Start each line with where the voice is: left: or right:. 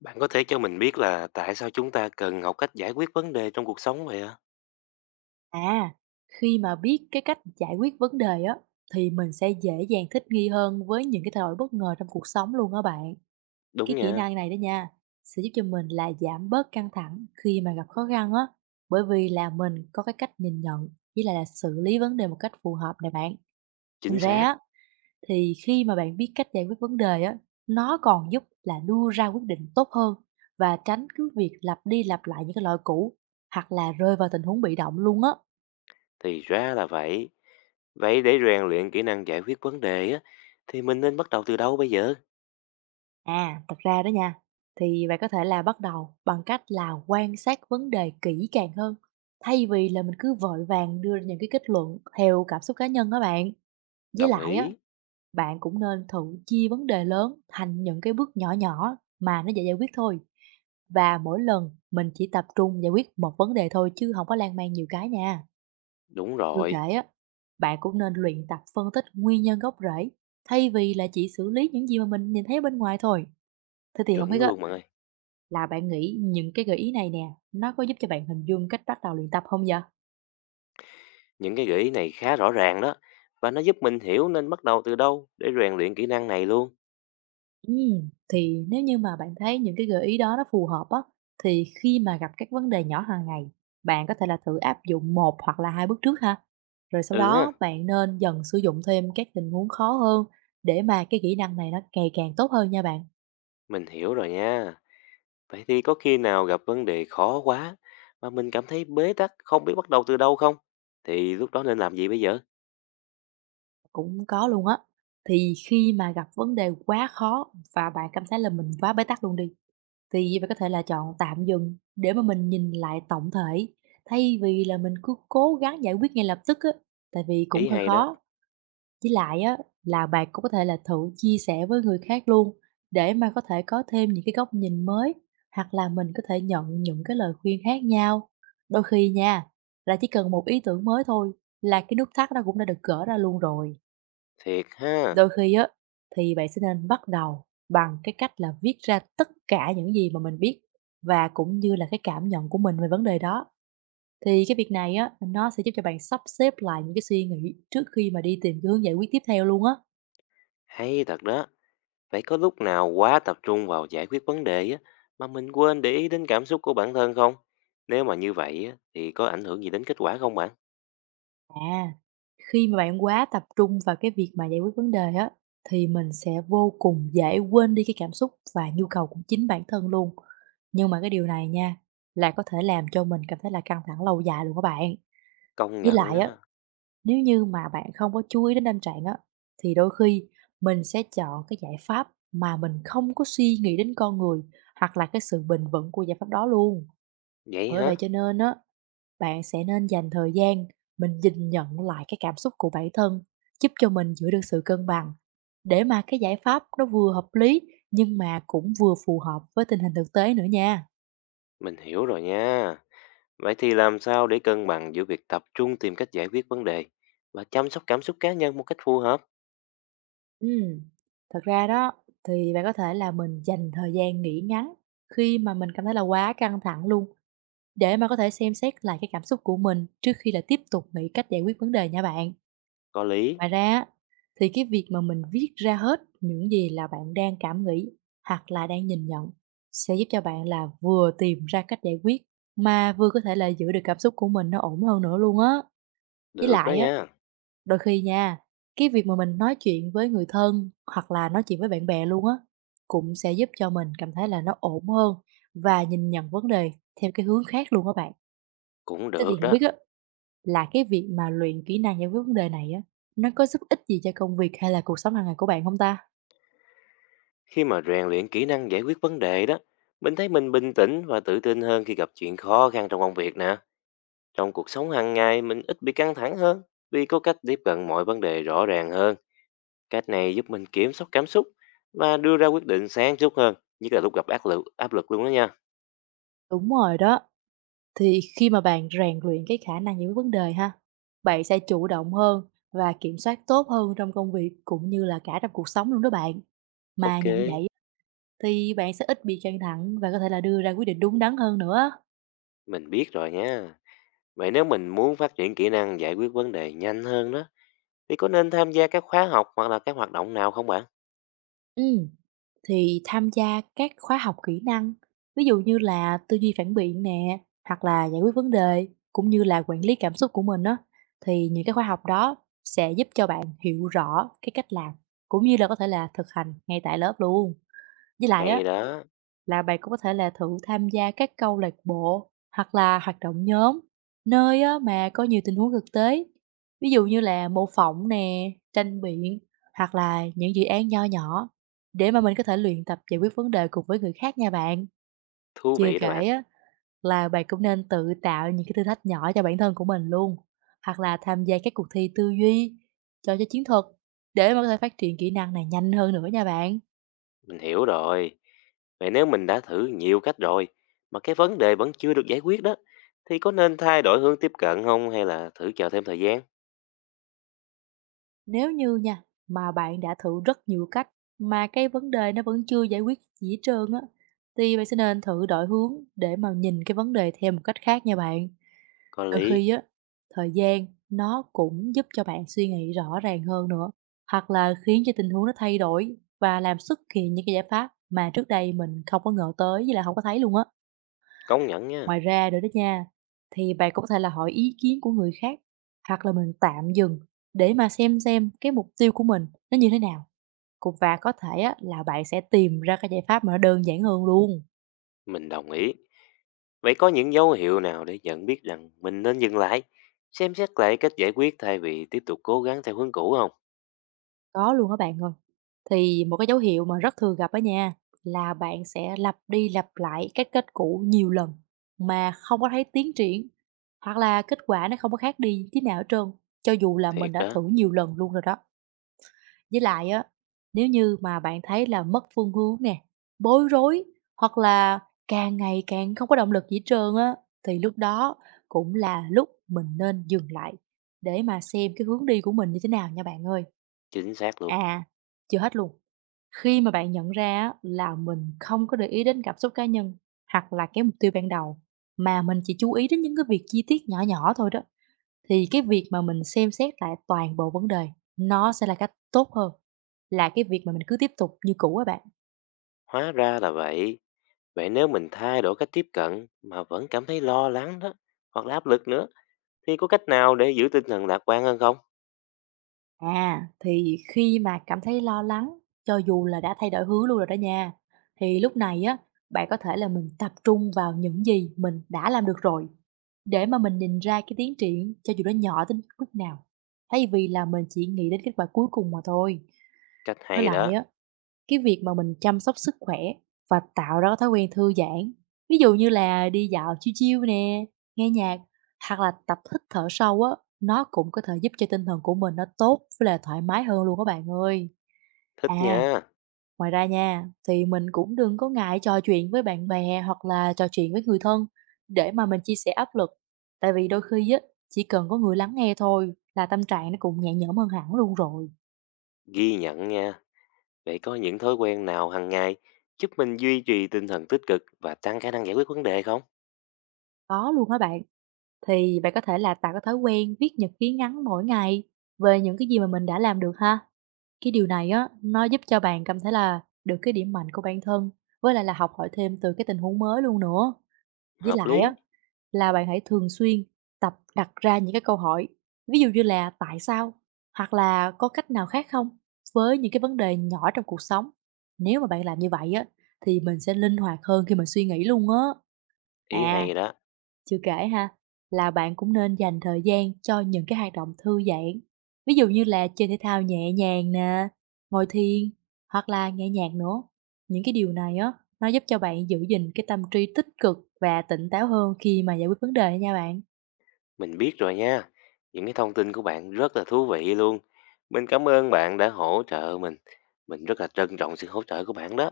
left: Bạn có thể cho mình biết là tại sao chúng ta cần học cách giải quyết vấn đề trong cuộc sống vậy ạ?
right: À, khi mà biết cái cách giải quyết vấn đề á thì mình sẽ dễ dàng thích nghi hơn với những cái thay đổi bất ngờ trong cuộc sống luôn á bạn.
left: Đúng
right: Cái kỹ
left: nha,
right: năng này đó nha sẽ giúp cho mình là giảm bớt căng thẳng khi mà gặp khó khăn á, bởi vì là mình có cái cách nhìn nhận với lại là xử lý vấn đề một cách phù hợp này bạn. Ngoài
left: chính
right: ra
left: xác,
right: á, thì khi mà bạn biết cách giải quyết vấn đề á, nó còn giúp là đưa ra quyết định tốt hơn và tránh cứ việc lặp đi lặp lại những cái lỗi cũ hoặc là rơi vào tình huống bị động luôn á.
left: thì ra là vậy. Vậy để rèn luyện kỹ năng giải quyết vấn đề á, thì mình nên bắt đầu từ đâu bây giờ?
right: À, thật ra đó nha, thì bạn có thể là bắt đầu bằng cách là quan sát vấn đề kỹ càng hơn, thay vì là mình cứ vội vàng đưa ra những cái kết luận theo cảm xúc cá nhân đó bạn. Với
left: Đồng
right: lại á,
left: ý,
right: bạn cũng nên thử chia vấn đề lớn thành những cái bước nhỏ nhỏ mà nó dễ giải quyết thôi. Và mỗi lần mình chỉ tập trung giải quyết một vấn đề thôi chứ không có lan man nhiều cái nha.
left: đúng
right: Chưa
left: rồi,
right: kể á, bạn cũng nên luyện tập phân tích nguyên nhân gốc rễ thay vì là chỉ xử lý những gì mà mình nhìn thấy ở bên ngoài thôi. Thế thì không
left: chuẩn
right: biết á,
left: luôn bạn ơi.
right: là bạn nghĩ những cái gợi ý này nè, nó có giúp cho bạn hình dung cách bắt đầu luyện tập không vậy?
left: Những cái gợi ý này khá rõ ràng đó, và nó giúp mình hiểu nên bắt đầu từ đâu để rèn luyện kỹ năng này luôn.
right: Thì nếu như mà bạn thấy những cái gợi ý đó nó phù hợp á, thì khi mà gặp các vấn đề nhỏ hàng ngày, bạn có thể là thử áp dụng một hoặc là 2 bước trước ha. Rồi sau
left: Ừ ha,
right: đó bạn nên dần sử dụng thêm các tình huống khó hơn để mà cái kỹ năng này nó ngày càng tốt hơn nha bạn.
left: mình hiểu rồi nha. Vậy thì có khi nào gặp vấn đề khó quá mà mình cảm thấy bế tắc không biết bắt đầu từ đâu không? Thì lúc đó nên làm gì bây giờ?
right: Cũng có luôn á. Thì khi mà gặp vấn đề quá khó và bạn cảm thấy là mình quá bế tắc luôn đi, thì bạn có thể là chọn tạm dừng để mà mình nhìn lại tổng thể, thay vì là mình cứ cố gắng giải quyết ngay lập tức á, tại vì cũng
left: Ý
right: hơi
left: hay đó,
right: khó. Với lại á, là bạn cũng có thể là thử chia sẻ với người khác luôn để mà có thể có thêm những cái góc nhìn mới, hoặc là mình có thể nhận những cái lời khuyên khác nhau. Đôi khi nha, là chỉ cần một ý tưởng mới thôi là cái nút thắt nó cũng đã được gỡ ra luôn rồi.
left: thiệt ha,
right: Đôi khi á, thì bạn sẽ nên bắt đầu bằng cái cách là viết ra tất cả những gì mà mình biết và cũng như là cái cảm nhận của mình về vấn đề đó. Thì cái việc này á, nó sẽ giúp cho bạn sắp xếp lại những cái suy nghĩ trước khi mà đi tìm cái hướng giải quyết tiếp theo luôn á.
left: hay thật đó. Phải có lúc nào quá tập trung vào giải quyết vấn đề á, mà mình quên để ý đến cảm xúc của bản thân không? Nếu mà như vậy á, thì có ảnh hưởng gì đến kết quả không bạn?
right: À, khi mà bạn quá tập trung vào cái việc mà giải quyết vấn đề á, thì mình sẽ vô cùng dễ quên đi cái cảm xúc và nhu cầu của chính bản thân luôn. Nhưng mà cái điều này nha, là có thể làm cho mình cảm thấy là căng thẳng lâu dài luôn các bạn.
left: Công
right: Với
left: nhận
right: lại á,
left: đó.
right: nếu như mà bạn không có chú ý đến tâm trạng á, thì đôi khi mình sẽ chọn cái giải pháp mà mình không có suy nghĩ đến con người hoặc là cái sự bền vững của giải pháp đó luôn.
left: Vậy
right: Bởi vậy
left: hả?
right: cho nên á, bạn sẽ nên dành thời gian mình nhìn nhận lại cái cảm xúc của bản thân, giúp cho mình giữ được sự cân bằng để mà cái giải pháp nó vừa hợp lý nhưng mà cũng vừa phù hợp với tình hình thực tế nữa nha.
left: Mình hiểu rồi nha. Vậy thì làm sao để cân bằng giữa việc tập trung tìm cách giải quyết vấn đề và chăm sóc cảm xúc cá nhân một cách phù hợp?
right: Ừm, thật ra đó, thì bạn có thể là mình dành thời gian nghỉ ngắn khi mà mình cảm thấy là quá căng thẳng luôn, để mà có thể xem xét lại cái cảm xúc của mình trước khi là tiếp tục nghĩ cách giải quyết vấn đề nha bạn.
left: Có lý.
right: Ngoài ra á, thì cái việc mà mình viết ra hết những gì là bạn đang cảm nghĩ hoặc là đang nhìn nhận sẽ giúp cho bạn là vừa tìm ra cách giải quyết mà vừa có thể là giữ được cảm xúc của mình nó ổn hơn nữa luôn á. Với
left: Được đó
right: lại á,
left: nha.
right: Đôi khi nha, cái việc mà mình nói chuyện với người thân hoặc là nói chuyện với bạn bè luôn á, cũng sẽ giúp cho mình cảm thấy là nó ổn hơn và nhìn nhận vấn đề theo cái hướng khác luôn á bạn.
left: Cũng
right: Thế thì
left: được
right: không
left: đó.
right: biết á, là cái việc mà luyện kỹ năng giải quyết vấn đề này á, nó có giúp ích gì cho công việc hay là cuộc sống hàng ngày của bạn không ta?
left: Khi mà rèn luyện kỹ năng giải quyết vấn đề đó, mình thấy mình bình tĩnh và tự tin hơn khi gặp chuyện khó khăn trong công việc nè. Trong cuộc sống hàng ngày mình ít bị căng thẳng hơn vì có cách tiếp cận mọi vấn đề rõ ràng hơn. Cách này giúp mình kiểm soát cảm xúc và đưa ra quyết định sáng suốt hơn, nhất là lúc gặp áp lực luôn đó nha.
right: Đúng rồi đó, thì khi mà bạn rèn luyện cái khả năng giải quyết vấn đề ha, bạn sẽ chủ động hơn và kiểm soát tốt hơn trong công việc cũng như là cả trong cuộc sống luôn đó bạn. Mà
left: Ok,
right: nhận vậy, Thì bạn sẽ ít bị căng thẳng và có thể là đưa ra quyết định đúng đắn hơn nữa.
left: mình biết rồi nha. Vậy nếu mình muốn phát triển kỹ năng giải quyết vấn đề nhanh hơn đó, thì có nên tham gia các khóa học hoặc là các hoạt động nào không bạn?
right: Ừ, Thì tham gia các khóa học kỹ năng, ví dụ như là tư duy phản biện nè, hoặc là giải quyết vấn đề, cũng như là quản lý cảm xúc của mình đó, thì những cái khóa học đó sẽ giúp cho bạn hiểu rõ cái cách làm, cũng như là có thể là thực hành ngay tại lớp luôn. Với lại á,
left: Hay đó,
right: là bạn cũng có thể là thử tham gia các câu lạc bộ hoặc là hoạt động nhóm nơi á, mà có nhiều tình huống thực tế, ví dụ như là mô phỏng nè, tranh biện, hoặc là những dự án nho nhỏ, để mà mình có thể luyện tập giải quyết vấn đề cùng với người khác nha bạn.
left: thú
right: Chưa
left: vị đó bạn.
right: kể á, là bạn cũng nên tự tạo những cái thử thách nhỏ cho bản thân của mình luôn, hoặc là tham gia các cuộc thi tư duy cho chiến thuật để mà có thể phát triển kỹ năng này nhanh hơn nữa nha bạn.
left: Mình hiểu rồi. Vậy nếu mình đã thử nhiều cách rồi mà cái vấn đề vẫn chưa được giải quyết đó thì có nên thay đổi hướng tiếp cận không hay là thử chờ thêm thời gian?
right: Nếu như nha, mà bạn đã thử rất nhiều cách mà cái vấn đề nó vẫn chưa giải quyết gì hết trơn á, thì bạn sẽ nên thử đổi hướng để mà nhìn cái vấn đề theo một cách khác nha bạn.
left: Có
right: Đôi
left: lý,
right: khi á, thời gian nó cũng giúp cho bạn suy nghĩ rõ ràng hơn nữa, hoặc là khiến cho tình huống nó thay đổi và làm xuất hiện những cái giải pháp mà trước đây mình không có ngờ tới, với là không có thấy luôn á.
left: công nhận nha,
right: Ngoài ra nữa đó nha, thì bạn cũng có thể là hỏi ý kiến của người khác hoặc là mình tạm dừng để mà xem cái mục tiêu của mình nó như thế nào. Cũng và có thể á, là bạn sẽ tìm ra cái giải pháp mà nó đơn giản hơn luôn.
left: mình đồng ý. Vậy có những dấu hiệu nào để nhận biết rằng mình nên dừng lại, xem xét lại cách giải quyết thay vì tiếp tục cố gắng theo hướng cũ không?
right: Có luôn các bạn ơi. Thì một cái dấu hiệu mà rất thường gặp đó nha, là bạn sẽ lặp đi lặp lại các kết cũ nhiều lần mà không có thấy tiến triển, hoặc là kết quả nó không có khác đi tí nào hết trơn, cho dù là mình
left: Thiệt
right: đã
left: đó,
right: thử nhiều lần luôn rồi đó. Với lại á, nếu như mà bạn thấy là mất phương hướng nè, bối rối, hoặc là càng ngày càng không có động lực gì hết trơn á, thì lúc đó cũng là lúc mình nên dừng lại để mà xem cái hướng đi của mình như thế nào nha bạn ơi.
left: chính xác luôn.
right: À, chưa hết luôn. Khi mà bạn nhận ra á, là mình không có để ý đến cảm xúc cá nhân hoặc là cái mục tiêu ban đầu, mà mình chỉ chú ý đến những cái việc chi tiết nhỏ nhỏ thôi đó, thì cái việc mà mình xem xét lại toàn bộ vấn đề nó sẽ là cách tốt hơn là cái việc mà mình cứ tiếp tục như cũ á bạn.
left: Hóa ra là vậy. Vậy nếu mình thay đổi cách tiếp cận mà vẫn cảm thấy lo lắng đó hoặc là áp lực nữa thì có cách nào để giữ tinh thần lạc quan hơn không?
right: À, thì khi mà cảm thấy lo lắng, cho dù là đã thay đổi hướng luôn rồi đó nha, thì lúc này á, bạn có thể là mình tập trung vào những gì mình đã làm được rồi, để mà mình nhìn ra cái tiến triển cho dù nó nhỏ đến mức nào, thay vì là mình chỉ nghĩ đến kết quả cuối cùng mà thôi.
left: Cách
right: Với
left: hay
right: lại
left: đó,
right: á, cái việc mà mình chăm sóc sức khỏe và tạo ra cái thói quen thư giãn, ví dụ như là đi dạo chill chill nè, nghe nhạc, hoặc là tập hít thở sâu á, nó cũng có thể giúp cho tinh thần của mình nó tốt với là thoải mái hơn luôn các bạn ơi.
left: thích
right: À,
left: nha,
right: ngoài ra nha, thì mình cũng đừng có ngại trò chuyện với bạn bè hoặc là trò chuyện với người thân để mà mình chia sẻ áp lực. Tại vì đôi khi á, chỉ cần có người lắng nghe thôi là tâm trạng nó cũng nhẹ nhõm hơn hẳn luôn rồi.
left: ghi nhận nha. Vậy có những thói quen nào hàng ngày giúp mình duy trì tinh thần tích cực và tăng khả năng giải quyết vấn đề không?
right: Có luôn hả bạn? Thì bạn có thể là tạo cái thói quen viết nhật ký ngắn mỗi ngày về những cái gì mà mình đã làm được ha. Cái điều này á, nó giúp cho bạn cảm thấy là được cái điểm mạnh của bản thân với lại là học hỏi thêm từ cái tình huống mới luôn nữa. Với
left: Hợp
right: lại á,
left: lý,
right: là bạn hãy thường xuyên tập đặt ra những cái câu hỏi, ví dụ như là "Tại sao?" hoặc là "Có cách nào khác không?" với những cái vấn đề nhỏ trong cuộc sống. Nếu mà bạn làm như vậy á, thì mình sẽ linh hoạt hơn khi mình suy nghĩ luôn á.
left: ý
right: À,
left: hay đó,
right: chưa kể ha, là bạn cũng nên dành thời gian cho những cái hoạt động thư giãn, ví dụ như là chơi thể thao nhẹ nhàng nè, ngồi thiền, hoặc là nghe nhạc nữa. Những cái điều này á, nó giúp cho bạn giữ gìn cái tâm trí tích cực và tỉnh táo hơn khi mà giải quyết vấn đề nha bạn.
left: mình biết rồi nha. Những cái thông tin của bạn rất là thú vị luôn. Mình cảm ơn bạn đã hỗ trợ mình. Mình rất là trân trọng sự hỗ trợ của bạn đó.